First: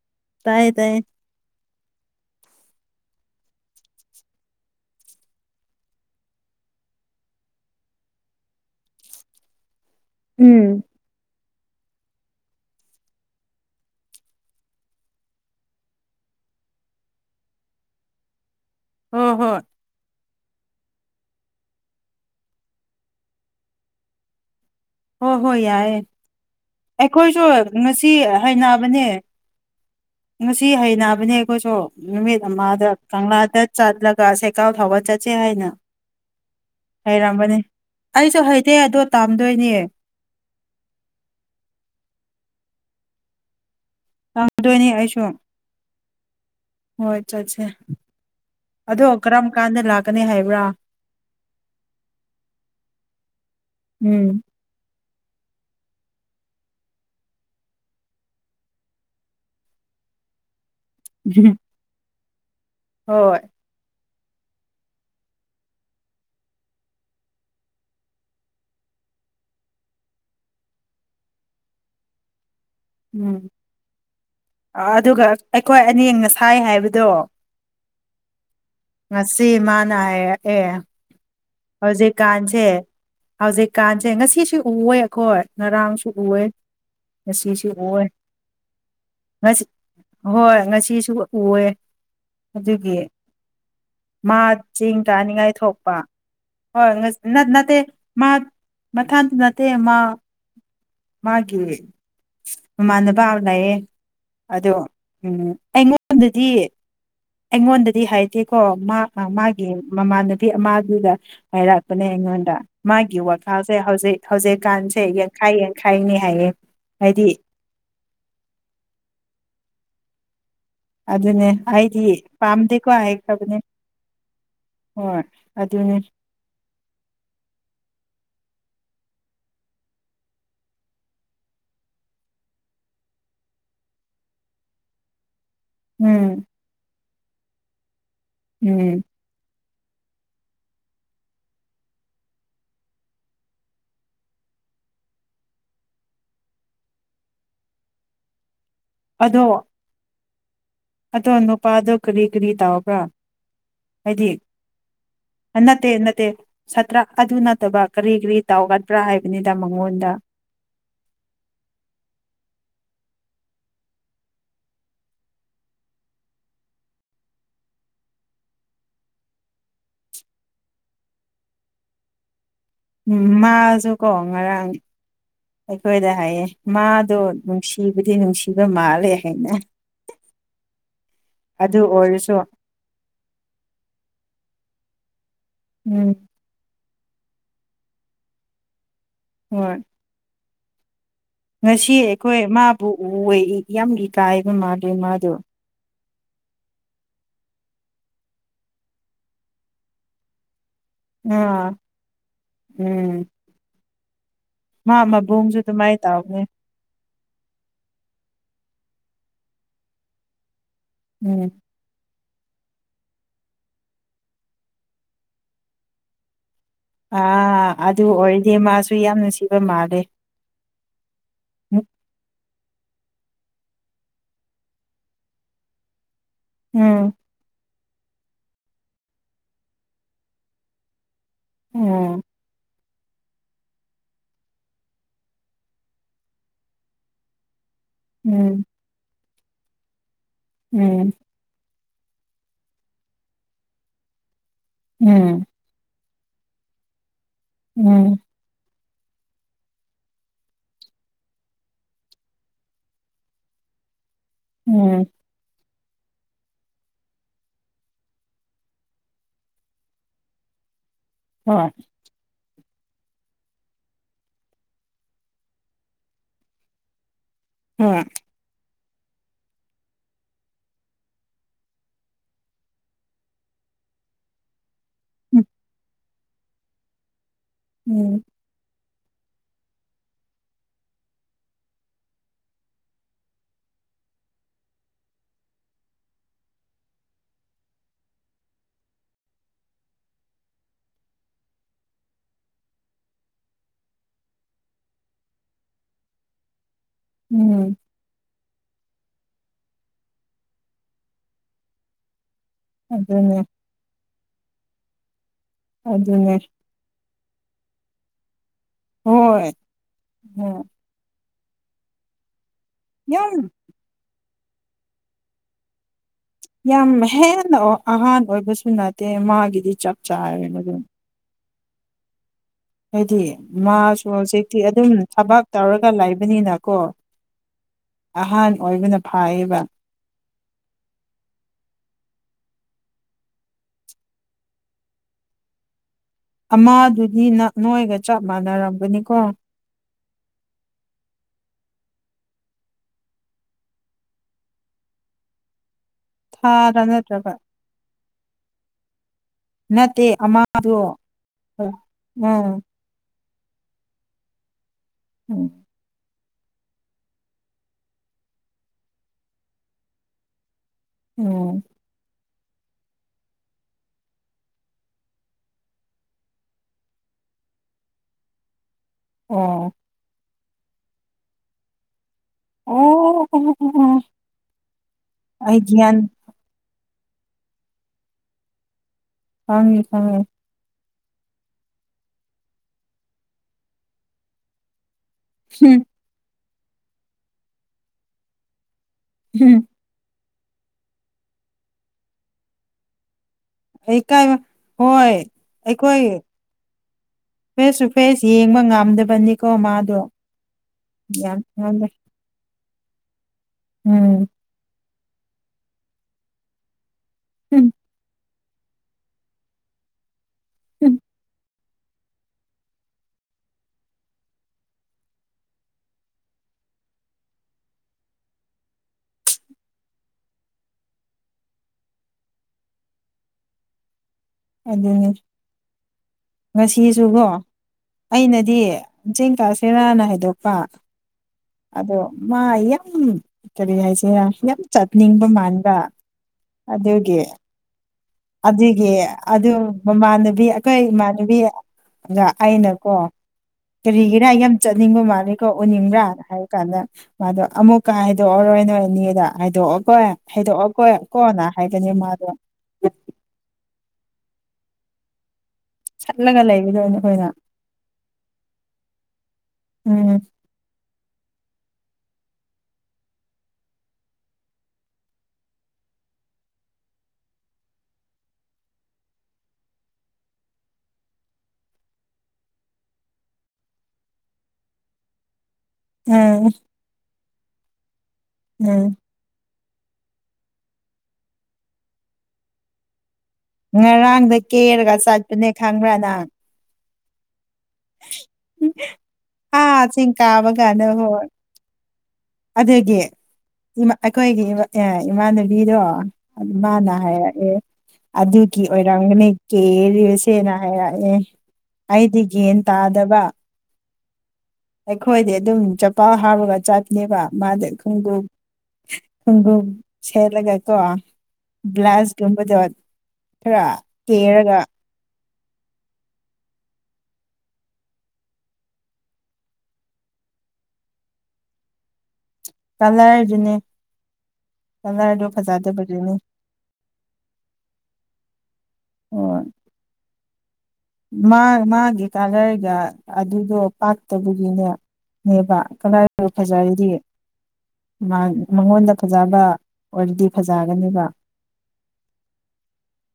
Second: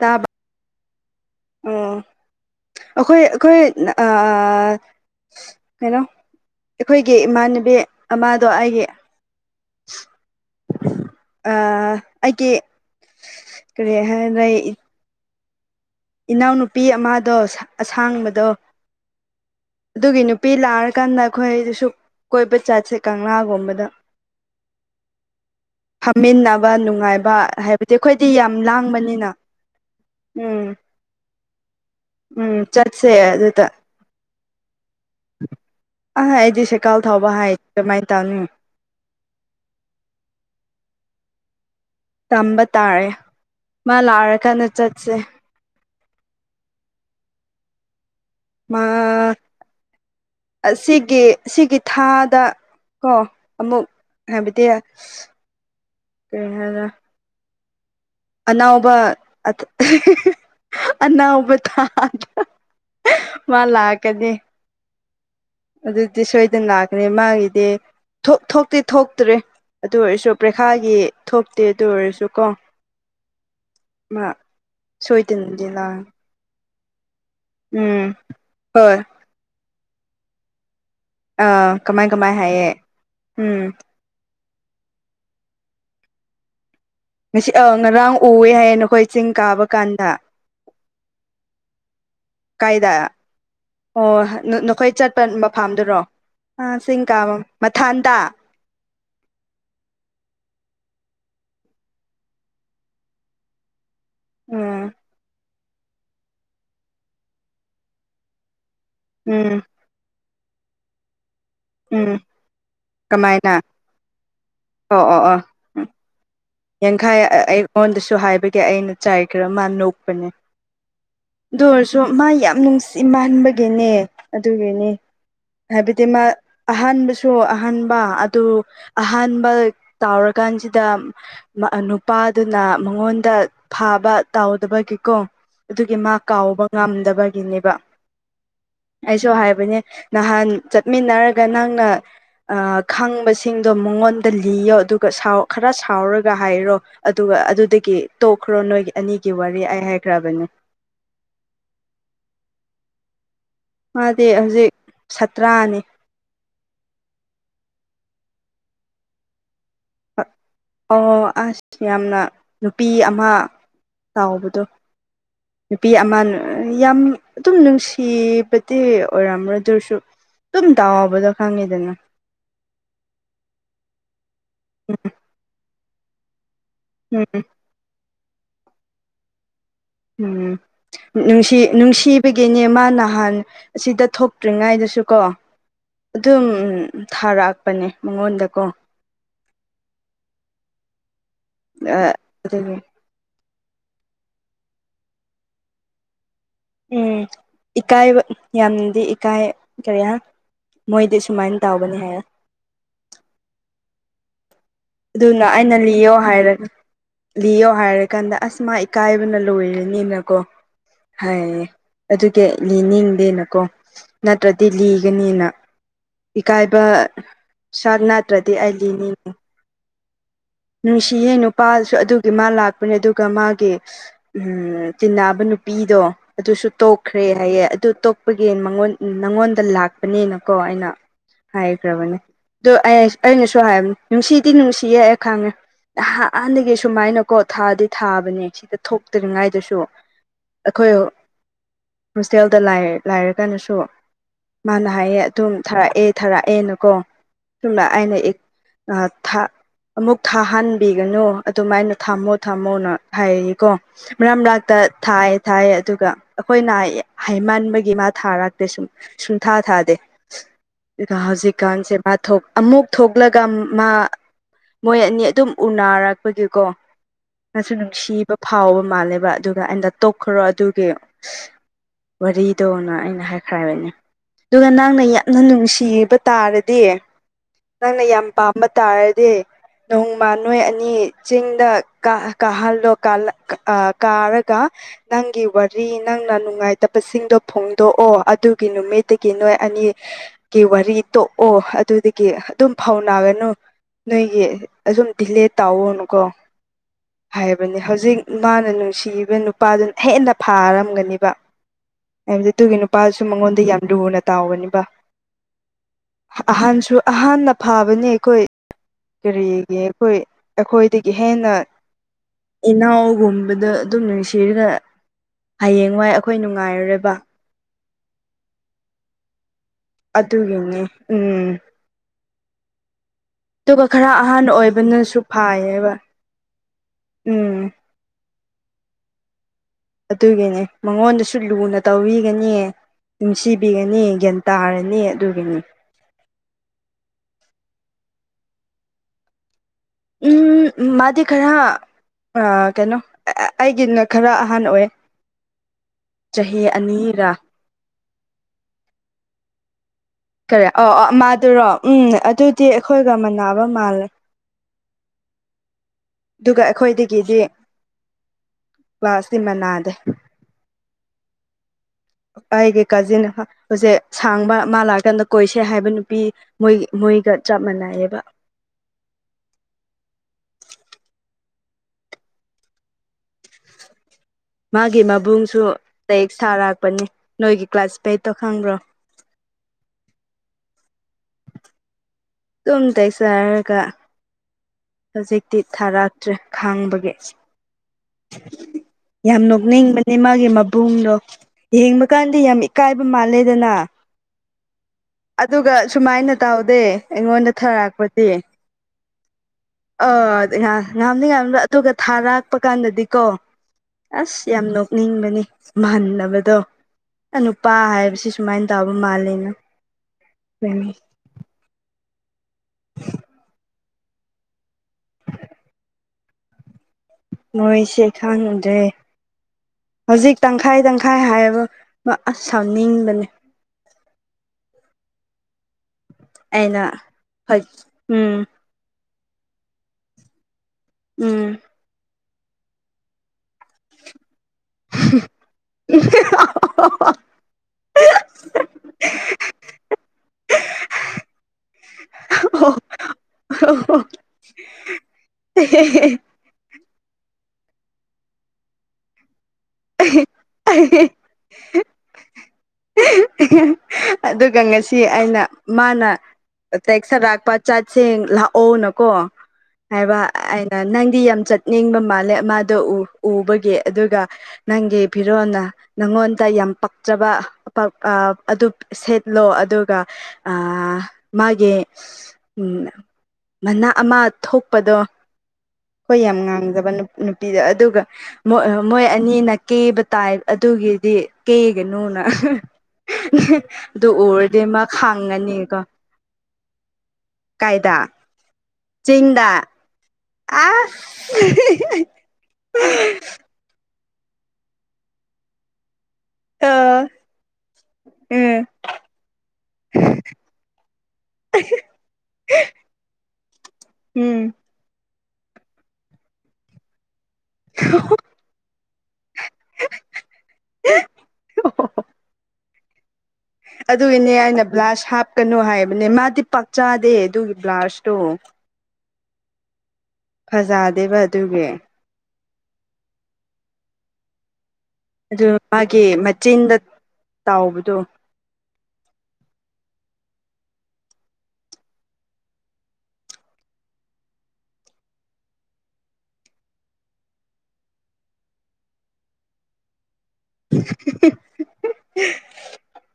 ꯇꯥꯕꯥ ꯇꯥꯏꯌꯦ ꯇꯥꯏꯌꯦ ꯑꯣ ꯑꯩꯈꯣꯏ ꯑꯩꯈꯣꯏ ꯅ ꯑ ꯀꯩꯅꯣ ꯑꯩꯈꯣꯏꯒꯤ ꯏꯃꯥꯟꯅꯕꯤ ꯑꯃꯗꯣ ꯑꯩꯒꯤ [unintelligible] ꯎꯝ ꯑ ꯑꯩꯀꯤ ꯀꯔꯤ ꯍꯥꯏꯅ ꯑꯩ ꯏꯅꯥꯎꯅꯨꯄꯤ ꯑꯃꯗꯣ ꯁꯥ ꯑꯁꯥꯡꯕꯗꯣ ꯍꯣꯏ ꯍꯣꯏ ꯑꯗꯨꯒꯤ ꯅꯨꯄꯤ ꯂꯥꯛꯔ ꯀꯟꯗ ꯑꯩꯈꯣꯏꯗꯁꯨ ꯀꯣꯏꯕ ꯆꯥꯠꯁꯦ ꯀꯪꯂꯥꯒꯨꯝꯕꯗ ꯍꯣꯏ ꯍꯣꯏ ꯌꯥꯏꯦ ꯐꯝꯃꯤꯟꯅꯕ ꯅꯨꯡꯉꯥꯏꯕ ꯑꯩꯈꯣꯏꯁꯨ ꯍꯥꯏꯕꯗꯤ ꯉꯁꯤ ꯑꯩꯈꯣꯏꯗꯤ ꯌꯥꯝ ꯍꯥꯏꯅꯕꯅꯦ ꯂꯥꯡꯕꯅꯤꯅ ꯎꯝ ꯉꯁꯤ ꯍꯩꯅꯕꯅꯦ ꯑꯩꯈꯣꯏꯁꯨ ꯅꯨꯃꯤꯠ ꯎꯝ ꯑꯃꯗ ꯆꯠꯁꯦ ꯀꯪꯂꯥꯗ ꯑꯗꯨꯗ ꯆꯠꯂ ꯁꯩꯀꯥꯜ ꯊꯥꯎꯕ ꯆꯠꯁꯦ ꯍꯥꯏꯅ ꯑ ꯑꯩꯗꯤ ꯁꯦꯀꯥꯜ ꯊꯧꯕ ꯍꯥꯏ ꯍꯥꯏꯔꯝꯕꯅꯤ ꯀꯃꯥꯏꯅ ꯇꯧꯅꯤ ꯑꯩꯁꯨ ꯍꯩ ꯇꯦ ꯑꯗꯣ ꯇꯥꯝꯗꯣꯏꯅꯦ ꯇꯝꯕ ꯇꯥꯔꯦ ꯃꯥ ꯂꯥꯛꯔꯀꯥꯟꯗ ꯇꯝꯗꯣꯏꯅꯦ ꯆꯠꯁꯦ ꯑꯩꯁꯨ ꯍꯣꯏ ꯆꯠꯁꯦ ꯃꯥ ꯑꯗꯣ ꯀ꯭ꯔꯝ ꯀꯥꯟꯗ ꯂꯥꯛ ꯀꯅꯦ ꯍꯥꯏꯕ꯭ꯔꯥ ꯑꯁꯤꯒꯤ ꯁꯤꯒꯤ ꯊꯥꯗ ꯀꯣ ꯑꯃꯨꯛ ꯎꯝ ꯍꯥꯏꯕꯗꯤ ꯀꯔꯤ ꯍꯥꯏꯗ ꯑꯅꯥꯎꯕ [unintelligible] ꯑꯅꯥꯎꯕ ꯊꯥꯗ ꯍꯣꯏ ꯃꯥ ꯂꯥꯛ ꯀꯅꯤ ꯑꯗꯨꯗꯤ ꯁꯣꯏꯗꯅ ꯂꯥꯛꯀꯅꯤ ꯃꯥꯒꯤꯗꯤ ꯊꯣꯛ ꯊꯣꯛꯇꯤ ꯊꯣꯛꯇ꯭ꯔꯦ ꯑꯗꯨ ꯑꯣꯏꯔꯁꯨ ꯄꯔꯤꯈꯥꯒꯤ ꯊꯣꯛꯇꯦ ꯑꯗꯨ ꯑꯣꯏꯔꯁꯨ ꯀꯣ ꯎꯝ ꯃꯥ ꯑꯗꯨꯒ ꯁꯣꯏꯗꯅꯗꯤ ꯑꯩꯈꯣꯏ ꯂꯥꯛ ꯑꯅꯤ ꯉꯁꯥꯏ ꯍꯥꯏꯕꯗꯣ ꯎꯝ ꯍꯣꯏ ꯉꯁꯤ ꯃꯥꯅ ꯍꯥꯏꯔꯛꯑꯦ ꯑꯥ ꯀꯃꯥꯏ ꯀꯃꯥꯏ ꯍꯧꯖꯤꯛꯀꯥꯟꯁꯦ ꯍꯥꯏꯌꯦ ꯎꯝ ꯍꯧꯖꯤꯛꯀꯥꯟꯁꯤꯦ ꯁꯁꯦ ꯉꯁꯤꯁꯨ ꯎꯋꯦ ꯑꯩꯈꯣꯏ ꯉꯔꯥꯡꯁꯨ ꯎꯋꯦ ꯉꯁꯤ ꯉꯁꯤꯁꯨ ꯑ ꯑꯣꯏ ꯉꯔꯥꯡ ꯎꯑꯦ ꯍꯥꯏꯌꯦ ꯅꯈꯣꯏ ꯆꯤꯡ ꯉꯁꯤ ꯀꯥꯕ ꯀꯥꯟꯗ ꯍꯣꯏ ꯉꯁꯤꯁꯨ ꯑꯣꯏꯌꯦ ꯑꯗꯨꯒꯤ ꯀꯥꯏꯗ ꯑꯣ ꯃꯥ ꯅꯈꯣꯏ ꯆꯦꯡ ꯆꯠꯄ ꯀꯥꯅꯤꯡꯉꯥꯏ ꯊꯣꯛꯄ ꯃꯐꯝꯗꯨꯔꯣ ꯑ ꯍꯣꯏ ꯆꯤꯡ ꯀꯥꯕ ꯅꯦ ꯃꯊꯥꯟꯇ ꯃꯥ ꯃꯊꯪꯗ ꯅꯠꯇꯦ ꯃꯥ ꯃꯥꯒꯤ ꯃꯃꯥꯟꯅꯕ ꯑꯃ ꯂꯩꯌꯦꯦ ꯑꯗꯣ ꯎꯝ ꯎꯝ ꯑꯩꯉꯣꯟ ꯑꯩꯉꯣꯟꯗꯗꯤ ꯑꯩꯉꯣꯟꯗꯗꯤ ꯍꯥꯏꯗꯦꯀꯣ ꯃꯥꯅ ꯎꯝ ꯃꯥꯒꯤ ꯃꯃꯥꯟꯅꯕꯤ ꯑꯃꯗꯨꯒ ꯍꯥꯏꯔꯛꯄꯅꯦ ꯎꯝ ꯑꯩꯉꯣꯟꯗ ꯃꯥꯒꯤ ꯀꯃꯥꯏꯅ ꯋꯥꯈꯜꯁꯦ ꯍꯧꯖꯤꯛ ꯍꯧꯖꯤꯛꯀꯥꯟꯁꯦ ꯌꯥꯡꯈꯥꯏ ꯈꯥꯏꯅꯤ ꯍꯥꯏꯌꯦ ꯌꯥꯡꯈꯩ ꯍꯥꯏꯗꯤ ꯑꯩ ꯑꯩꯉꯣꯟꯗꯁꯨ ꯍꯥꯏꯕꯒꯤ ꯑꯩꯅ ꯆꯥꯏꯈ꯭ꯔꯦ ꯃꯥ ꯅꯣꯛꯄꯅꯦ ꯑꯗꯨꯅꯦ ꯗꯨ ꯑꯩꯗꯤ ꯑꯣꯏꯔꯁꯨ ꯃꯥ ꯌꯥꯝ ꯄꯥꯝꯗꯦꯀꯣ ꯅꯨꯡꯁꯤ ꯍꯥꯏꯈ꯭ꯔꯕꯅꯦ ꯃꯥꯟꯕꯒꯤꯅꯦ ꯑꯗꯨꯒꯤꯅꯦ ꯍꯣꯏ ꯑꯗꯨꯅꯦ ꯍꯥꯏꯕꯗꯤ ꯃꯥ ꯑꯍꯥꯟꯕꯁꯨ ꯑꯍꯥꯟꯕ ꯑꯗꯨ ꯑꯍꯥꯟꯕ ꯇꯥꯎꯔꯀꯥꯟꯁꯤꯗ ꯃꯥ ꯅꯨꯄꯥꯗꯨꯅ ꯃꯉꯣꯟꯗ ꯐꯥꯕ ꯇꯥꯎꯗꯕꯒꯤꯀꯣ ꯑꯗꯨꯒꯤ ꯃꯥ ꯎꯝ ꯀꯥꯎꯕ ꯉꯝꯗꯕꯒꯤꯅꯦꯕ ꯎꯝ ꯑꯩꯁꯨ ꯍꯥꯏꯕꯅꯦ ꯅꯍꯥꯟ ꯆꯠꯃꯤꯟꯅꯔꯒ ꯅꯪꯅ ꯑꯥ ꯈꯪꯕꯁꯤꯡꯗꯣ ꯃꯉꯣꯟꯗ ꯂꯤꯌꯣ ꯑꯗꯨꯒ ꯁꯥꯎ ꯈꯔ ꯁꯥꯎꯔꯒ ꯍꯥꯏꯔꯣ ꯑꯗꯨꯒ ꯑꯗꯨꯗꯒꯤ ꯇꯣꯛꯈ꯭ꯔꯣ ꯅꯣꯏꯒꯤ ꯑꯅꯤꯒꯤ ꯑꯗꯣ ꯋꯥꯔꯤ ꯑꯩ ꯍꯥꯏꯈ꯭ꯔꯕꯅꯦ ꯑꯗꯣ ꯅꯨꯄꯥꯗꯣ ꯀꯔꯤ ꯀꯔꯤ ꯇꯥꯎꯕ꯭ꯔꯥ ꯃꯥꯗꯤ ꯍꯥꯏꯗꯤ ꯍꯧꯖꯤꯛ ꯁꯥꯇ꯭ꯔꯥꯅꯤ ꯅꯠꯇꯦ ꯅꯠꯇꯦ ꯁꯥꯇ꯭ꯔ ꯑꯗꯨ ꯅꯠꯇꯕ ꯀꯔꯤ ꯀꯔꯤ ꯇꯧꯒꯠꯕ꯭ꯔꯥ ꯍꯥꯏꯕꯅꯤꯗ ꯃꯉꯣꯟꯗ ꯑꯣ ꯑꯁ ꯌꯥꯝꯅ ꯅꯨꯄꯤ ꯑꯃ ꯇꯥꯎꯕꯗꯣ ꯅꯨꯄꯤ ꯑꯃ ꯌꯥꯝ ꯑꯗꯨꯝ ꯅꯨꯡꯁꯤꯕꯗꯤ ꯑꯣꯏꯔꯝꯃ꯭ꯔ ꯑꯗꯨꯔꯁꯨ ꯑꯗꯨꯝ ꯇꯥꯎꯕꯗꯣ ꯈꯪꯉꯤꯗꯅ ꯎꯝ ꯃꯥꯁꯨꯀꯣ ꯉꯔꯥꯡ ꯎꯝ ꯑꯩꯈꯣꯏꯗ ꯍꯥꯏꯌꯦ ꯃꯥꯗꯣ ꯎꯝ ꯅꯨꯡꯁꯤꯕꯗꯤ ꯅꯨꯡꯁꯤꯕ ꯃꯥꯜꯂꯦ ꯍꯥꯏꯅ ꯎꯝ ꯅꯨꯡꯁꯤ ꯑꯗꯨ ꯑꯣꯏꯔꯁꯨ ꯅꯨꯡꯁꯤꯕꯒꯤꯅꯦ ꯃꯥ ꯅꯍꯥꯟ ꯑꯁꯤꯗ ꯊꯣꯛꯇ꯭ꯔꯤꯉꯥꯏꯗꯁꯨ ꯀꯣ ꯎꯝ ꯑꯗꯨꯝ ꯊꯥꯔꯛꯄꯅꯦ ꯃꯉꯣꯟꯗꯀꯣ ꯍꯣꯏ ꯉꯁꯤ ꯑꯩꯈꯣꯏ ꯑꯗꯨꯒꯤ ꯃꯥꯕꯨ ꯎ ꯎꯋꯦ ꯌꯥꯝ ꯏꯀꯥꯏꯕ ꯃꯥꯜꯂꯦ ꯃꯥꯗꯣ ꯎꯝ ꯏꯀꯥꯏꯕ ꯌꯥꯝꯅꯗꯤ ꯏꯀꯥꯏ ꯀꯔꯤꯔ ꯃꯣꯏꯗꯤ ꯁꯨꯃꯥꯏꯅ ꯑꯥ ꯇꯥꯎꯕꯅꯤ ꯍꯥꯏꯌꯦ ꯎꯝ ꯃꯥ ꯑꯗꯨꯅ ꯃꯕꯨꯡꯁꯨ ꯑꯩꯅ ꯑꯗꯨꯃꯥꯏꯅ ꯂꯤꯌꯣ ꯇꯧꯕꯅꯦ ꯍꯥꯏꯔꯒ ꯂꯤꯌꯣ ꯍꯥꯏꯔꯀꯥꯟꯗ ꯑꯁ ꯃꯥ ꯏꯀꯥꯏꯕꯅ ꯂꯣꯏꯔꯅꯤꯅꯀꯣ ꯎꯝ ꯍꯥꯏꯌꯦ ꯑꯗꯨꯒꯤ ꯂꯤꯅꯤꯡꯗꯦꯅꯀꯣ ꯅꯠꯇ꯭ꯔꯗꯤ ꯂꯤꯒꯅꯤꯅ ꯏꯀꯥꯏꯕ ꯑꯥ ꯁꯛ ꯅꯠꯇ꯭ꯔꯗꯤ ꯑꯩ ꯂꯤꯅꯤꯡ ꯕ ꯃꯥꯜꯂꯦ ꯅꯨꯡꯁꯤꯌꯦ ꯎꯝ ꯅꯨꯄꯥꯁꯨ ꯑꯗꯨꯒꯤ ꯃꯥ ꯂꯥꯛ ꯄꯅꯦ ꯑꯗꯨꯒ ꯃꯥꯒꯤ ꯎꯝ ꯇꯤꯟꯅꯕ ꯅꯨꯄꯤꯗꯣ ꯑꯗꯨꯁꯨ ꯎꯝ ꯇꯣꯛꯈ꯭ꯔꯦ ꯌꯥꯏꯌꯦ ꯑꯗꯨ ꯇꯣꯛꯄꯒꯤ ꯃꯥꯉꯣꯟ ꯅꯪꯉꯣꯟꯗ ꯂꯥꯛꯄꯅꯤꯅꯀꯣ ꯑꯩꯅ ꯍꯥꯏꯈ꯭ꯔꯕꯅꯦ ꯎꯝ ꯗꯣ ꯑꯏꯁ ꯑꯩꯅꯁꯨ ꯍꯥꯏꯕꯅꯤ ꯅꯨꯡꯁꯤꯗꯤ ꯅꯨꯡꯁꯤꯌꯦ ꯈꯪꯉꯦ ꯍꯥ ꯍꯥꯟꯅꯒꯤ ꯁꯨꯃꯥꯏꯅ ꯀꯣ ꯊꯥꯗꯤ ꯊꯥꯕꯅꯦ ꯁꯤꯗ ꯊꯣꯛꯇ꯭ꯔꯤꯉꯥꯏꯗꯁꯨ ꯑꯩꯈꯣꯏ ꯎꯝ ꯍꯣꯁꯇꯦꯜꯗ ꯂꯥꯏꯔ ꯂꯥꯏꯔꯀꯥꯟꯗꯁꯨ ꯃꯥꯅ ꯍꯥꯏꯌꯦ ꯎꯝ ꯑꯗꯨꯝ ꯊꯥꯔꯛꯑꯦ ꯊꯥꯔꯛꯑꯦꯅꯀꯣ ꯇꯨꯝꯅ ꯑꯩꯅ ꯎꯝ ꯑ ꯊꯥ ꯑꯃꯨꯛ ꯊꯥꯍꯟꯕꯤꯒꯅꯨ ꯑꯗꯨꯃꯥꯏꯅ ꯊꯝꯃꯣ ꯊꯝꯃꯣꯅ ꯍꯥꯏꯌꯦꯌꯦꯀꯣ ꯃꯔꯛ ꯃꯔꯛꯇ ꯎꯝ ꯊꯥꯏ ꯊꯥꯏ ꯑꯗꯨꯒ ꯑꯈꯣꯏꯅ ꯍꯩ ꯍꯥꯏꯃꯟꯕꯒꯤ ꯃꯥ ꯊꯥꯔꯛꯇꯦ ꯁꯨꯝ ꯁꯨꯡ ꯊꯥ ꯊꯥꯗꯦ ꯑꯗꯨꯒ ꯍꯣꯏ ꯍꯧꯖꯤꯛꯀꯥꯟꯁꯦ ꯃꯥ ꯊꯣꯛ ꯑꯃꯨꯛ ꯊꯣꯛꯂꯒ ꯃꯥ ꯃꯣꯏ ꯑꯅꯤ ꯑꯗꯨꯝ ꯎꯅꯔꯛꯄꯒꯤꯀꯣ ꯃꯥꯁꯨ ꯍꯣꯏ ꯅꯨꯡꯁꯤꯕ ꯐꯥꯎꯕ ꯃꯥꯜꯂꯦꯕ ꯑꯗꯨꯒ ꯑꯩꯅ ꯇꯣꯛꯈ꯭ꯔꯣ ꯑꯗꯨꯒꯤ ꯋꯥꯔꯤꯗꯣꯅ ꯑꯩꯅ ꯍꯥꯏꯈ꯭ꯔꯕꯅꯤ ꯑꯗꯨꯒ ꯅꯪ ꯅꯪꯅ ꯌꯥꯝꯅ ꯅꯨꯡꯁꯤꯕ ꯇꯥꯔꯗꯤ ꯅꯪꯅ ꯎꯝ ꯌꯥꯝ ꯄꯥꯝꯕ ꯇꯥꯔꯗꯤ ꯅꯣꯡꯃ ꯅꯣꯏ ꯑꯅꯤ ꯆꯤꯡꯗ ꯀꯥꯍꯜꯂꯣ ꯀꯥꯔꯒ ꯅꯪꯒꯤ ꯋꯥꯔꯤ ꯅꯪꯅ ꯅꯨꯡꯉꯥꯏꯇꯕꯁꯤꯡꯗꯣ ꯐꯣꯡꯗꯣꯛꯑꯣ ꯑꯗꯨꯒꯤ ꯅꯨꯃꯤꯠꯇꯒꯤ ꯅꯣꯏ ꯑꯅꯤ ꯒꯤ ꯋꯥꯔꯤ ꯇꯣꯛꯑꯣ ꯑꯗꯨꯗꯒꯤ ꯑꯗꯨꯝ ꯐꯧ ꯅꯥꯒꯅꯨ ꯅꯣꯏꯒꯤ ꯑꯗꯨꯝ ꯗꯤꯂꯦ ꯇꯥꯎꯋꯅꯨꯀꯣ ꯎꯝ ꯍꯥꯏꯕꯅꯤ ꯍꯧꯖꯤꯛ ꯃꯥꯅ ꯅꯨꯡꯁꯤꯕ ꯅꯨꯄꯥꯗꯨꯅ ꯍꯦꯟꯅ ꯐꯥꯔꯝꯒꯅꯦꯕ ꯍꯥꯏꯕꯗꯤ ꯇꯨꯒꯤ ꯅꯨꯄꯥꯁꯨ ꯑꯗꯨꯅꯦ ꯃꯉꯣꯟꯗ ꯌꯥꯝ ꯂꯨꯅ ꯇꯥꯎꯒꯅꯤꯕ ꯑꯗꯨꯅꯦ ꯑꯍꯥꯟꯁꯨ ꯑꯍꯟꯅ ꯐꯥꯕꯅꯦ ꯑꯩꯈꯣꯏ ꯍꯣꯏ ꯀꯔꯤꯒꯤ ꯑꯩꯈꯣꯏ ꯎꯝ ꯑꯩꯈꯣꯏꯗꯒꯤ ꯍꯦꯟꯅ ꯌꯥꯝ ꯏꯅꯥꯎꯒꯨꯝꯕꯗ ꯑꯗꯨꯝ ꯅꯨꯡꯁꯤꯔꯒ ꯍꯌꯦꯡꯋꯥꯏ ꯑꯩꯈꯣꯏ ꯌꯥꯝ ꯅꯨꯡꯉꯥꯏꯔꯔꯣꯏꯕ ꯍꯦꯟꯅ ꯑꯍꯥꯟ ꯑꯣꯏꯕꯁꯨ ꯅꯠꯇꯦ ꯃꯥꯒꯤꯗꯤ ꯆꯞ ꯆꯥꯔꯦ ꯑꯗꯨꯒꯤꯅꯦ ꯑꯗꯨꯝ ꯎꯝ ꯍꯥꯏꯗꯤ ꯑꯗꯨꯒ ꯃꯥꯁꯨ ꯈꯔ ꯑꯍꯥꯟ ꯍꯧꯖꯤꯛꯇꯤ ꯑꯗꯨꯝ ꯑꯣꯏꯕꯅꯁꯨ ꯊꯕꯛ ꯇꯧꯔꯒ ꯐꯥꯏꯌꯦꯕ ꯂꯩꯕꯅꯤꯅꯀꯣ ꯎꯝ ꯑꯍꯥꯟ ꯑꯣꯏꯕꯅ ꯐꯥꯏꯕ ꯑꯗꯨꯒꯤꯅꯦ ꯃꯉꯣꯟꯗꯁꯨ ꯂꯨꯅ ꯇꯧꯕꯤꯒꯅꯤ ꯅꯨꯡꯁꯤꯕꯤꯒꯅꯤ ꯒ꯭ꯌꯥꯟ ꯇꯥꯔꯅꯤ ꯑꯗꯨꯒꯤꯅꯤ ꯑꯃꯗꯨꯗꯤ ꯅꯣꯏꯒ ꯆꯞ ꯃꯥꯟꯅꯔꯝꯒꯅꯤꯀꯣ ꯎꯝ ꯃꯥꯗꯤ ꯈꯔ ꯀꯩꯅꯣ ꯑꯩꯒꯤꯅ ꯈꯔ ꯑꯍꯥꯟ ꯑꯣꯏꯌꯦ ꯆꯍꯤ ꯊꯥꯗ ꯑꯅꯤꯔꯥ ꯅꯠꯇ꯭ꯔꯒ ꯅꯠꯇꯦ ꯑꯃ ꯀꯔꯦ ꯑꯣ ꯑꯃꯥꯗꯨꯔꯣ ꯎꯝ ꯑꯗꯨꯗꯤ ꯑꯩꯈꯣꯏꯒ ꯃꯅꯥꯕ ꯃꯥꯜꯂꯦ ꯎꯝ ꯑꯗꯨꯒ ꯑꯩꯈꯣꯏꯗꯒꯤꯗꯤ ꯀ꯭ꯂꯥꯁꯇꯤ ꯃꯅꯥꯗꯦ ꯎꯝ ꯑꯩꯒꯤ ꯀꯥꯖꯤꯟ ꯍꯧꯖꯤꯛ ꯁꯥꯡꯕ ꯃꯥ ꯂꯥꯛꯀꯥꯟꯗ ꯀꯣꯏꯁꯦ ꯍꯥꯏꯕ ꯅꯨꯄꯤ ꯃꯣꯏ ꯃꯣꯏꯒ ꯆꯞ ꯃꯥꯟꯅꯩꯌꯦꯕ ꯑꯣ ꯑꯣ ꯃꯥꯒꯤ ꯑꯩ ꯃꯕꯨꯡꯁꯨ ꯒ꯭ꯌꯥꯟ ꯇꯦꯛꯁ ꯊꯥꯔꯛꯄꯅꯦ ꯅꯣꯏꯒꯤ ꯀ꯭ꯂꯥꯁꯃꯦꯠꯇꯣ ꯈꯪꯕ꯭ꯔꯣ ꯈꯪꯉꯦ ꯈꯪꯉꯦ ꯗꯨꯝ ꯇꯦꯛꯁ ꯁꯥꯔꯒ ꯍꯧꯖꯤꯛꯇꯤ ꯊꯥꯔꯛꯇ꯭ꯔꯦ ꯈꯥꯡꯕꯒꯤ ꯌꯥꯝ ꯎꯝ ꯅꯣꯛꯅꯤꯡꯕꯅꯦ ꯃꯥꯒꯤ ꯃꯕꯨꯡꯗꯣ ꯌꯦꯡꯕ ꯀꯥꯟꯗ ꯌꯥꯝ ꯏ ꯀꯥꯏꯕ ꯃꯥꯜꯂꯦꯗꯅ ꯀꯩ ꯏꯀꯥꯏꯕ ꯍꯣꯏ ꯑꯗꯨꯒ ꯑꯩꯈꯣꯏ ꯁꯨꯃꯥꯏꯅ ꯇꯧꯗꯦ ꯑꯩꯉꯣꯟꯗ ꯐꯦꯁ ꯇꯨ ꯐꯦꯁ ꯊꯥꯔꯛꯄꯗꯤ ꯌꯦꯡꯕ ꯉꯝꯗꯕꯅꯤ ꯀꯣ ꯃꯥꯗꯣ ꯑ ꯉꯥꯝꯗꯤ ꯉꯥꯝꯕ ꯑꯗꯨꯒ [unintelligible] ꯊꯥꯔꯛꯄ ꯀꯥꯟꯗꯗꯤꯀꯣ ꯎꯝ ꯑꯁ ꯌꯥꯝ ꯅꯣꯛꯅꯤꯡꯕꯅꯤ ꯃꯥꯟꯗꯕꯗꯣ ꯅꯨꯄꯥ ꯍꯥꯏꯕꯁꯤ ꯁꯨꯃꯥꯏꯅ ꯇꯧꯕ ꯃꯥꯜꯂꯦꯅ [inaudible] ꯅꯣꯏꯁꯦ ꯈꯪꯗ꯭ꯔꯦ ꯍꯧꯖꯤꯛ ꯇꯪꯈꯥꯏ ꯇꯪꯈꯥꯏ ꯍꯥꯏꯕ ꯑꯁ ꯁꯥꯎꯅꯤꯡꯕꯅꯦ ꯑꯗꯨꯅꯤ ꯑꯩꯅ ꯉꯁꯤꯁꯨꯀꯣ ꯍꯣꯏ ꯎꯝ ꯑꯩꯅꯗꯤ ꯆꯤꯡ ꯀꯥꯁꯦꯔꯥꯅ ꯍꯥꯏꯗꯣꯛꯄ ꯎꯝ ꯑꯗꯣ ꯃꯥ ꯌꯥꯝ ꯀꯔꯤ ꯍꯥꯏꯁꯦꯔꯥ ꯌꯥꯝ ꯆꯠꯅꯤꯡꯕ ꯃꯥꯟꯕ ꯑꯗꯨꯒꯤ ꯑꯗꯨꯒꯤ ꯑꯗꯨ ꯃꯃꯥꯟꯅꯕꯤ ꯑꯩꯈꯣꯏ ꯏꯃꯥꯟꯅꯕꯤ ꯑꯗ ꯑꯣ ꯑꯩꯅꯀꯣ꯫ ꯀꯔꯤꯒꯤꯔ ꯌꯥꯝ ꯆꯠꯅꯤꯡꯕ ꯃꯥꯜꯂꯦꯀꯣ ꯎꯅꯤꯡꯕ꯭ꯔꯥ ꯍꯥꯏꯕ ꯀꯥꯟꯗ ꯃꯥꯗꯣ ꯑꯃꯨꯛꯀ ꯍꯥꯏꯗꯣꯛꯑꯔꯣꯏ ꯅꯣꯏ ꯑꯦꯅꯤꯗ ꯍꯥꯏꯗꯣꯛꯑ ꯍꯣꯏ ꯍꯥꯏꯗꯣꯛꯑꯣ ꯀꯣꯏ ꯀꯣꯅ ꯍꯥꯏꯕꯅꯦ ꯃꯥꯗꯣ꯫ ꯑꯗꯨꯒ ꯉꯁꯤ ꯑꯩꯅ꯫ ꯃꯥꯅ ꯆꯠꯂꯒ ꯂꯩꯕꯗꯣ ꯇꯦꯛꯁ ꯑꯩꯈꯣꯏꯅ ꯊꯔꯛꯄ ꯆꯥꯠꯁꯦ ꯂꯥꯛꯑꯣꯅꯀꯣ꯫ ꯍꯥꯏꯕ ꯎꯝ ꯑꯩ ꯅꯪꯗꯤ ꯌꯥꯝ ꯆꯠꯅꯤꯡꯕ ꯃꯥꯜꯂꯦ ꯃꯥꯗꯣ ꯎꯕꯒꯤ ꯑꯗꯨꯒ ꯅꯪꯒꯤ ꯐꯤꯔꯣꯟꯜꯅ ꯅꯪꯉꯣꯟꯗ ꯌꯥꯝ ꯄꯥꯛꯆꯥꯕ ꯄꯥꯛ ꯑꯥ ꯑꯗꯨ ꯁꯦꯠꯂꯣ ꯑꯗꯨꯒ ꯑꯥ ꯃꯥꯒꯤ ꯎꯝ ꯃꯅꯥ ꯑꯃ ꯊꯣꯛꯄꯗꯣ꯫ ꯍꯣꯏ ꯌꯥꯝ ꯎꯝ ꯉꯥꯡꯗꯕ ꯅꯨꯄꯤꯗ ꯑꯗꯨꯒ ꯎꯝ ꯃꯣꯏ ꯑꯅꯤꯅ ꯀꯦꯕ ꯇꯥꯏ ꯑꯗꯨꯒꯤꯗꯤ ꯀꯦꯒꯅꯨꯅ꯫ ꯑꯗꯨ ꯉꯔꯥꯡꯗ ꯎꯔꯗꯤ ꯃꯥ ꯀꯦꯔꯒ ꯆꯠꯄꯅꯦ ꯈꯪꯉꯅꯤꯀꯣ ꯈꯪꯕ꯭ꯔꯥ ꯅꯪ ꯀꯥꯏꯗ꯫ ꯆꯤꯡꯗ꯫ ꯍꯥ ꯆꯤꯡꯀ [unintelligible] ꯑꯗꯨꯒꯤ ꯑꯩꯈꯣꯏꯒꯤ ꯑ ꯏꯃꯥꯟꯅꯕꯤꯗꯣ꯫ ꯑꯗꯨ ꯑ ꯃꯥꯅꯥ ꯍꯥꯏꯔꯛꯑꯦ꯫ ꯎꯝ ꯑꯗꯨꯒꯤ ꯑꯣꯏꯔꯝꯒꯅꯤ ꯀꯦꯂꯤꯁꯦꯅ ꯍꯥꯏꯔꯛꯑꯦ꯫ ꯑꯩꯗꯤ ꯒꯦꯟ ꯇꯥꯗꯕ꯫ ꯎꯝ꯫ ꯑꯩꯈꯣꯏꯗꯤ ꯑꯗꯨꯝ ꯆꯄꯥꯜ ꯍꯥꯞꯔꯒ ꯆꯥꯠꯄꯅꯦꯕ ꯃꯥꯗꯤ ꯈꯣꯡꯒꯨꯞ ꯈꯣꯡꯒꯨꯞ ꯁꯦꯂꯒ ꯀꯣ ꯒ꯭ꯂꯥꯁ ꯒꯨꯝꯕꯗꯣ꯫ ꯑꯗꯨꯒꯤꯅꯦ ꯑꯩꯅ ꯕ꯭ꯂꯥꯁ ꯍꯥꯞꯀꯅꯨ ꯍꯥꯏꯕꯅꯦ ꯃꯥꯗꯤ ꯄꯥꯛꯆꯥꯗꯦ ꯑꯗꯨꯒꯤ ꯕ꯭ꯂꯥꯁꯇꯣ꯫ ꯐꯖꯗꯦꯕ ꯑꯗꯨꯒꯤ꯫ ꯆꯅꯔꯗꯤꯅꯦ ꯀꯥꯗꯥꯏꯗ ꯐꯖꯗꯕꯗꯨꯅꯤ꯫ ꯆꯤꯟꯗ ꯇꯥꯎꯕꯗꯣ꯫ ꯑꯣ ꯃꯥ ꯃꯥꯒꯤ ꯀꯂꯔꯒ ꯑꯗꯨꯗꯣ ꯄꯥꯛꯇꯕꯒꯤꯅꯦ꯫ ꯅꯦꯕ ꯀꯂꯔꯗꯨ ꯐꯖꯔꯗꯤ ꯃꯉꯣꯟꯗ ꯐꯖꯕ ꯑꯣꯏꯔꯗꯤ ꯐꯖꯒꯅꯦꯕ꯫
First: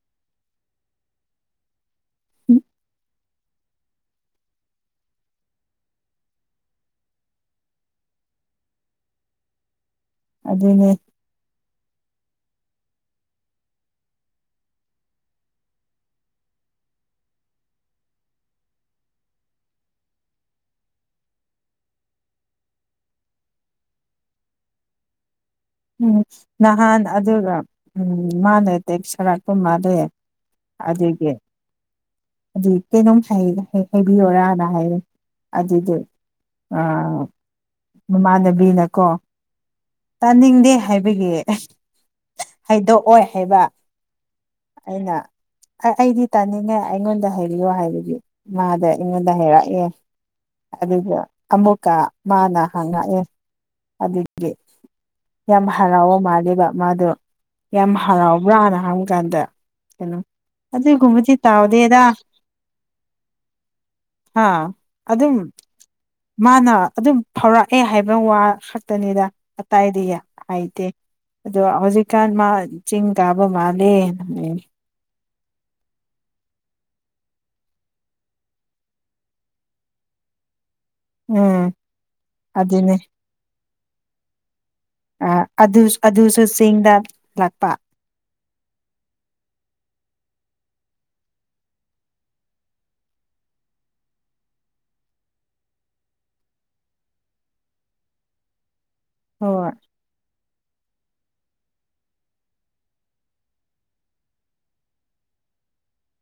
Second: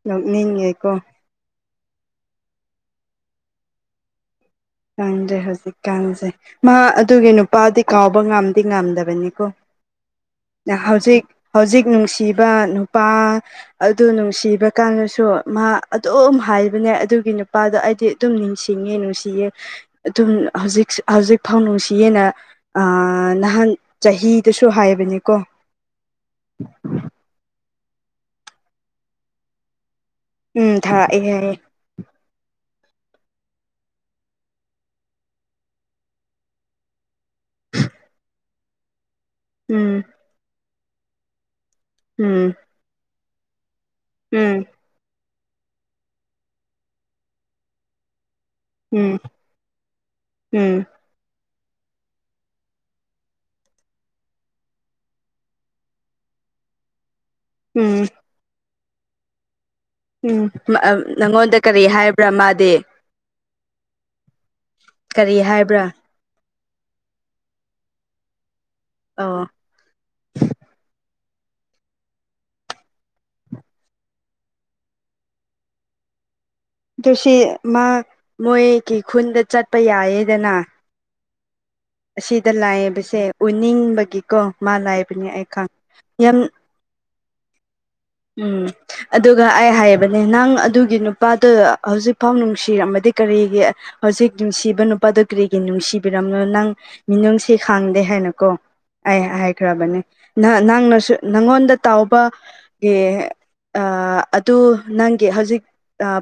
ꯅꯣꯛꯅꯤꯡꯉꯦꯀꯣ꯫ ꯈꯡꯗ꯭ꯔꯦ ꯍꯧꯖꯤꯛ ꯀꯥꯟꯁꯦ ꯃꯥ ꯑꯗꯨꯒꯤ ꯅꯨꯄꯥꯗꯤ ꯀꯥꯎꯕ ꯉꯝꯗꯤ ꯉꯝꯗꯕꯅꯤꯀꯣ꯫ ꯑꯗꯨꯅꯦ ꯍꯧꯖꯤꯛ ꯍꯧꯖꯤꯛ ꯅꯨꯡꯁꯤꯕ ꯅꯨꯄꯥ ꯑꯗꯨ ꯅꯨꯡꯁꯤꯕ ꯀꯥꯟꯗꯁꯨ ꯃꯥ ꯑꯗꯨꯝ ꯍꯥꯏꯕꯅꯦ ꯑꯗꯨꯒꯤ ꯅꯨꯄꯥꯗꯣ ꯑꯩꯗꯤ ꯑꯗꯨꯝ ꯅꯤꯡꯁꯤꯡꯉꯦ ꯅꯨꯡꯁꯤꯌꯦ ꯑꯗꯨꯝ ꯍꯧꯖꯤꯛ ꯍꯧꯖꯤꯛ ꯐꯥꯎ ꯅꯨꯡꯁꯤꯌꯦꯅ꯫ ꯑꯥ ꯅꯍꯥꯟ ꯆꯍꯤꯗꯨꯁꯨ ꯍꯥꯏꯕꯅꯤꯀꯣ꯫ ꯎꯝ ꯅꯍꯥꯟ ꯑꯗꯨꯒ ꯎꯝ ꯃꯥꯅ ꯇꯦꯛ ꯊꯔꯥꯛꯄ ꯃꯥꯜꯂꯦ꯫ ꯎꯝ ꯊꯥꯔꯛꯑꯦ ꯑꯗꯨꯒꯤ ꯍꯥꯏꯌꯦ꯫ ꯑꯗꯨ ꯀꯩꯅꯣꯝ ꯍꯥꯏꯕꯤꯌꯣꯔꯅ ꯍꯥꯏꯔꯦ ꯑꯗꯨꯏꯗꯨ ꯑ ꯃꯃꯥꯟꯅꯕꯤꯅꯀꯣ ꯎꯝ꯫ ꯇꯥꯅꯤꯡꯗꯦ ꯍꯥꯏꯕꯒꯤ꯫ ꯎꯝ꯫ ꯍꯥꯏꯗꯣꯛꯑꯣꯏ ꯍꯥꯏꯕ꯫ ꯎꯝ꯫ ꯑꯩꯅ ꯑꯩꯗꯤ ꯇꯥꯅꯤꯡꯉꯦ ꯑꯩꯉꯣꯟꯗ ꯍꯩꯕꯤꯌꯣ ꯍꯥꯏꯕꯒꯤ꯫ ꯃꯥꯗ ꯎꯝ ꯑꯩꯉꯣꯟꯗ ꯍꯥꯏꯩꯔꯛꯑꯦ ꯎꯝ ꯑꯗꯨꯒ ꯑꯃꯃꯨꯀ ꯃꯥꯅ ꯍꯥꯉꯥꯛꯑꯦ ꯑꯗꯨꯒꯤ꫰꫰ ꯌꯥꯝ ꯍꯔꯥꯎꯕ ꯃꯥꯂꯦꯕ ꯃꯥꯗꯣ ꯌꯥꯝ ꯎꯝ ꯍꯔꯥꯎꯕ꯭ꯔꯥꯅ ꯍꯥꯏꯕ ꯀꯥꯟꯗ ꯀꯩꯅꯣ ꯎꯝ ꯑꯗꯨ ꯀꯨꯝꯕꯕꯁꯤ ꯅꯪꯉꯣꯟꯗ ꯀꯔꯤ ꯇꯥꯎꯕꯗꯦꯗꯥ ꯍꯥꯏꯕ꯭ꯔꯥ ꯃꯥꯗꯤ ꯑꯥ ꯑꯗꯨ ꯑꯗꯨꯝ ꯀꯔꯤ ꯍꯥꯏꯕ꯭ꯔꯥ ꯃꯥꯅ ꯑꯗꯨꯝ ꯐꯥꯎꯔꯛꯑꯦ ꯍꯥꯏꯕ ꯋꯥ ꯈꯛꯇꯅꯤꯗ ꯑꯣ ꯑꯏꯗꯤ ꯍꯥꯏꯗꯦ ꯑꯗꯣ ꯍꯧꯖꯤꯛꯀꯥꯟ ꯃꯥ ꯆꯤꯡ ꯀꯥꯕ ꯃꯥꯜꯂꯦ ꯑꯗꯨ ꯁꯤ ꯃꯥ ꯃꯣꯏꯒꯤ ꯈꯨꯟꯗ ꯆꯠꯄ ꯌꯥꯏꯌꯦꯗꯅ ꯎꯝ ꯑꯁꯤꯗ ꯑꯗꯨꯅꯦ ꯂꯥꯏꯕꯁꯦ ꯎꯅꯤꯡꯕꯒꯤꯀꯣ ꯃꯥ ꯂꯥꯏ ꯑ ꯑꯗꯨ ꯑꯗꯨꯁꯨ ꯆꯤꯡꯗ ꯂꯥꯛꯄ ꯎꯝ ꯑꯗꯨꯒ ꯑꯩ ꯍꯥꯏꯕꯅꯦ ꯅꯪ ꯑꯗꯨꯒꯤ ꯅꯨꯄꯥꯗꯨꯣ ꯍꯧꯖꯤꯛꯐꯥꯎ ꯅꯨꯡꯁꯤꯔꯝꯃꯗꯤ ꯀꯔꯤꯒꯤ ꯍꯧꯖꯤꯛ ꯅꯨꯡꯁꯤꯕ ꯅꯨꯄꯥꯗꯣ ꯀꯔꯤꯒꯤ ꯅꯨꯡꯁꯤꯕꯤꯔꯕꯝꯅꯣ ꯅꯪ ꯃꯤꯅꯨꯡꯁꯤ ꯈꯥꯡꯗꯦ ꯍꯥꯏꯅꯀꯣ ꯑꯩ ꯍꯣꯏ ꯍꯥꯏꯈ꯭ꯔꯕꯅꯦ ꯅꯪꯅꯁꯨ ꯅꯪꯉꯣꯟꯗ ꯇꯥꯎꯕ ꯑꯦ ꯑꯗꯨ ꯅꯪꯒꯤ ꯍꯧꯖꯤꯛ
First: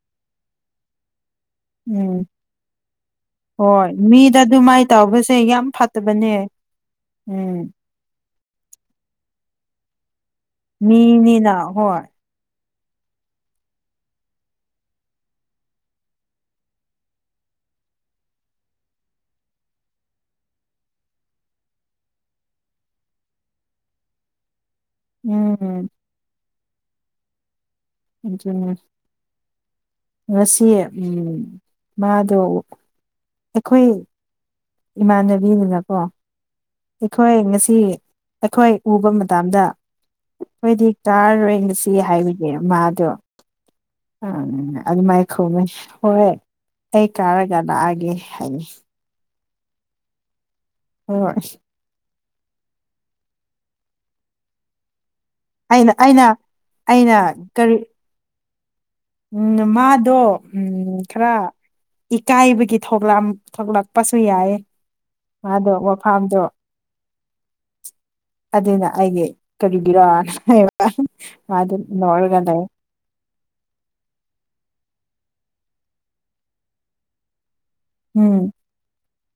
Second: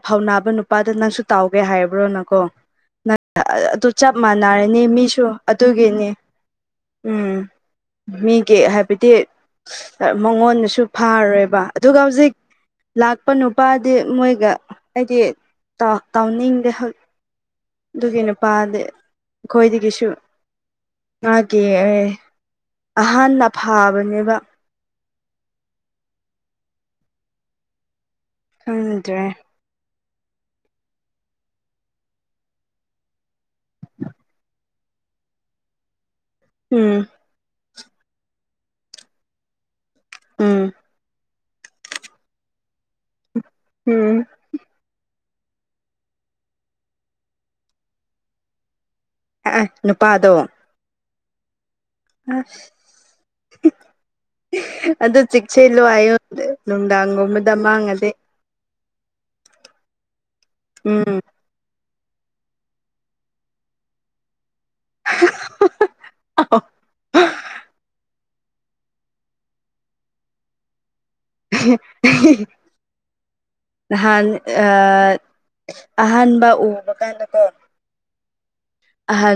ꯐꯧ ꯅꯥꯕ ꯅꯨꯄꯥꯗ ꯅꯪꯁꯨ ꯇꯥꯎꯒꯦ ꯎꯝ ꯍꯥꯏꯕ꯭ꯔꯣꯅꯀꯣ ꯑꯗꯨ ꯍꯣꯏ ꯆꯞ ꯃꯤꯗ ꯃꯥꯟꯅꯔꯅꯤ ꯑꯗꯨꯃꯥꯏꯅ ꯇꯧꯕꯁꯦ ꯃꯤꯁꯨ ꯌꯥꯝ ꯑꯗꯨꯒꯤꯅꯤ ꯐꯠꯇꯕꯅꯦ ꯎꯝ ꯃꯤꯒꯤ ꯍꯥꯏꯕꯗꯤ ꯃꯉꯣꯟꯗꯁꯨ ꯐꯥꯔꯣꯏꯕ ꯃꯤꯅꯤꯅ ꯍꯣꯏ ꯍꯧꯖꯤꯛ ꯂꯥꯛꯄ ꯅꯨꯄꯥꯗꯤ ꯃꯣꯏꯒ ꯍꯥꯏꯗꯤ ꯇꯥꯎꯅꯤꯡꯒ ꯑꯗꯨꯒꯤ ꯅꯨꯄꯥꯗꯤ ꯑꯩꯈꯣꯏꯗꯒꯤꯁꯨ ꯉꯥꯒꯤꯦ ꯑꯦ ꯑꯍꯥꯟꯅ ꯐꯥꯕꯅꯦꯕ ꯎꯝ ꯑꯗꯨꯅꯦ ꯎꯝꯗ꯭ꯔꯦ ꯉꯁꯤ ꯃꯥꯗꯣ ꯑꯩꯈꯣꯏ ꯏꯃꯥꯟꯅꯕꯤꯗꯨꯅꯀꯣ ꯎꯝ ꯑꯩꯈꯣꯏ ꯉꯁꯤ ꯑꯩꯈꯣꯏ ꯎꯕ ꯃꯇꯝꯗ ꯎꯝ ꯑꯩꯣꯏꯗꯤ ꯀꯥꯔꯔꯣꯏ ꯉꯁꯤ ꯍꯥꯏꯕꯅꯦ ꯃꯥꯗꯣ ꯎꯝ ꯎꯝ ꯑꯗꯨꯃꯥꯏ ꯈꯧꯅꯩ ꯍꯣꯏꯣꯏ ꯑꯩ ꯀꯥꯔꯒ ꯂꯥꯛꯑꯒꯦ ꯍꯥꯏ ꯑ ꯅꯨꯄꯥꯗꯣ ꯍꯣꯏꯣꯏ ꯑ ꯑꯗꯨꯗ ꯆ ꯁꯦꯂꯨ ꯑꯩꯅ ꯍꯥꯏꯌꯨ ꯑꯩꯅ ꯑꯩꯅ ꯅꯨꯡꯗꯥꯡꯒꯨꯝꯕꯗ ꯀꯔꯤ ꯃꯥꯡꯉꯁꯦ ꯎꯝ ꯃꯥꯗꯣ ꯎꯝ ꯈꯔ ꯏꯀꯥꯏꯕꯒꯤ ꯊꯣꯛꯂꯛꯄꯁꯨ ꯌꯥꯏ ꯋꯥꯗꯣ ꯋꯥꯐꯥꯝꯗꯣ ꯑꯗꯨꯅ ꯑꯩꯗꯤ ꯀꯔꯤꯒꯤꯔꯣꯅꯕ ꯅꯍꯥꯟ ꯑ ꯑꯍꯥꯟꯕ ꯎꯕ ꯀꯥꯟꯗꯀꯣ ꯎꯝ ꯑꯍꯜ [unintelligible]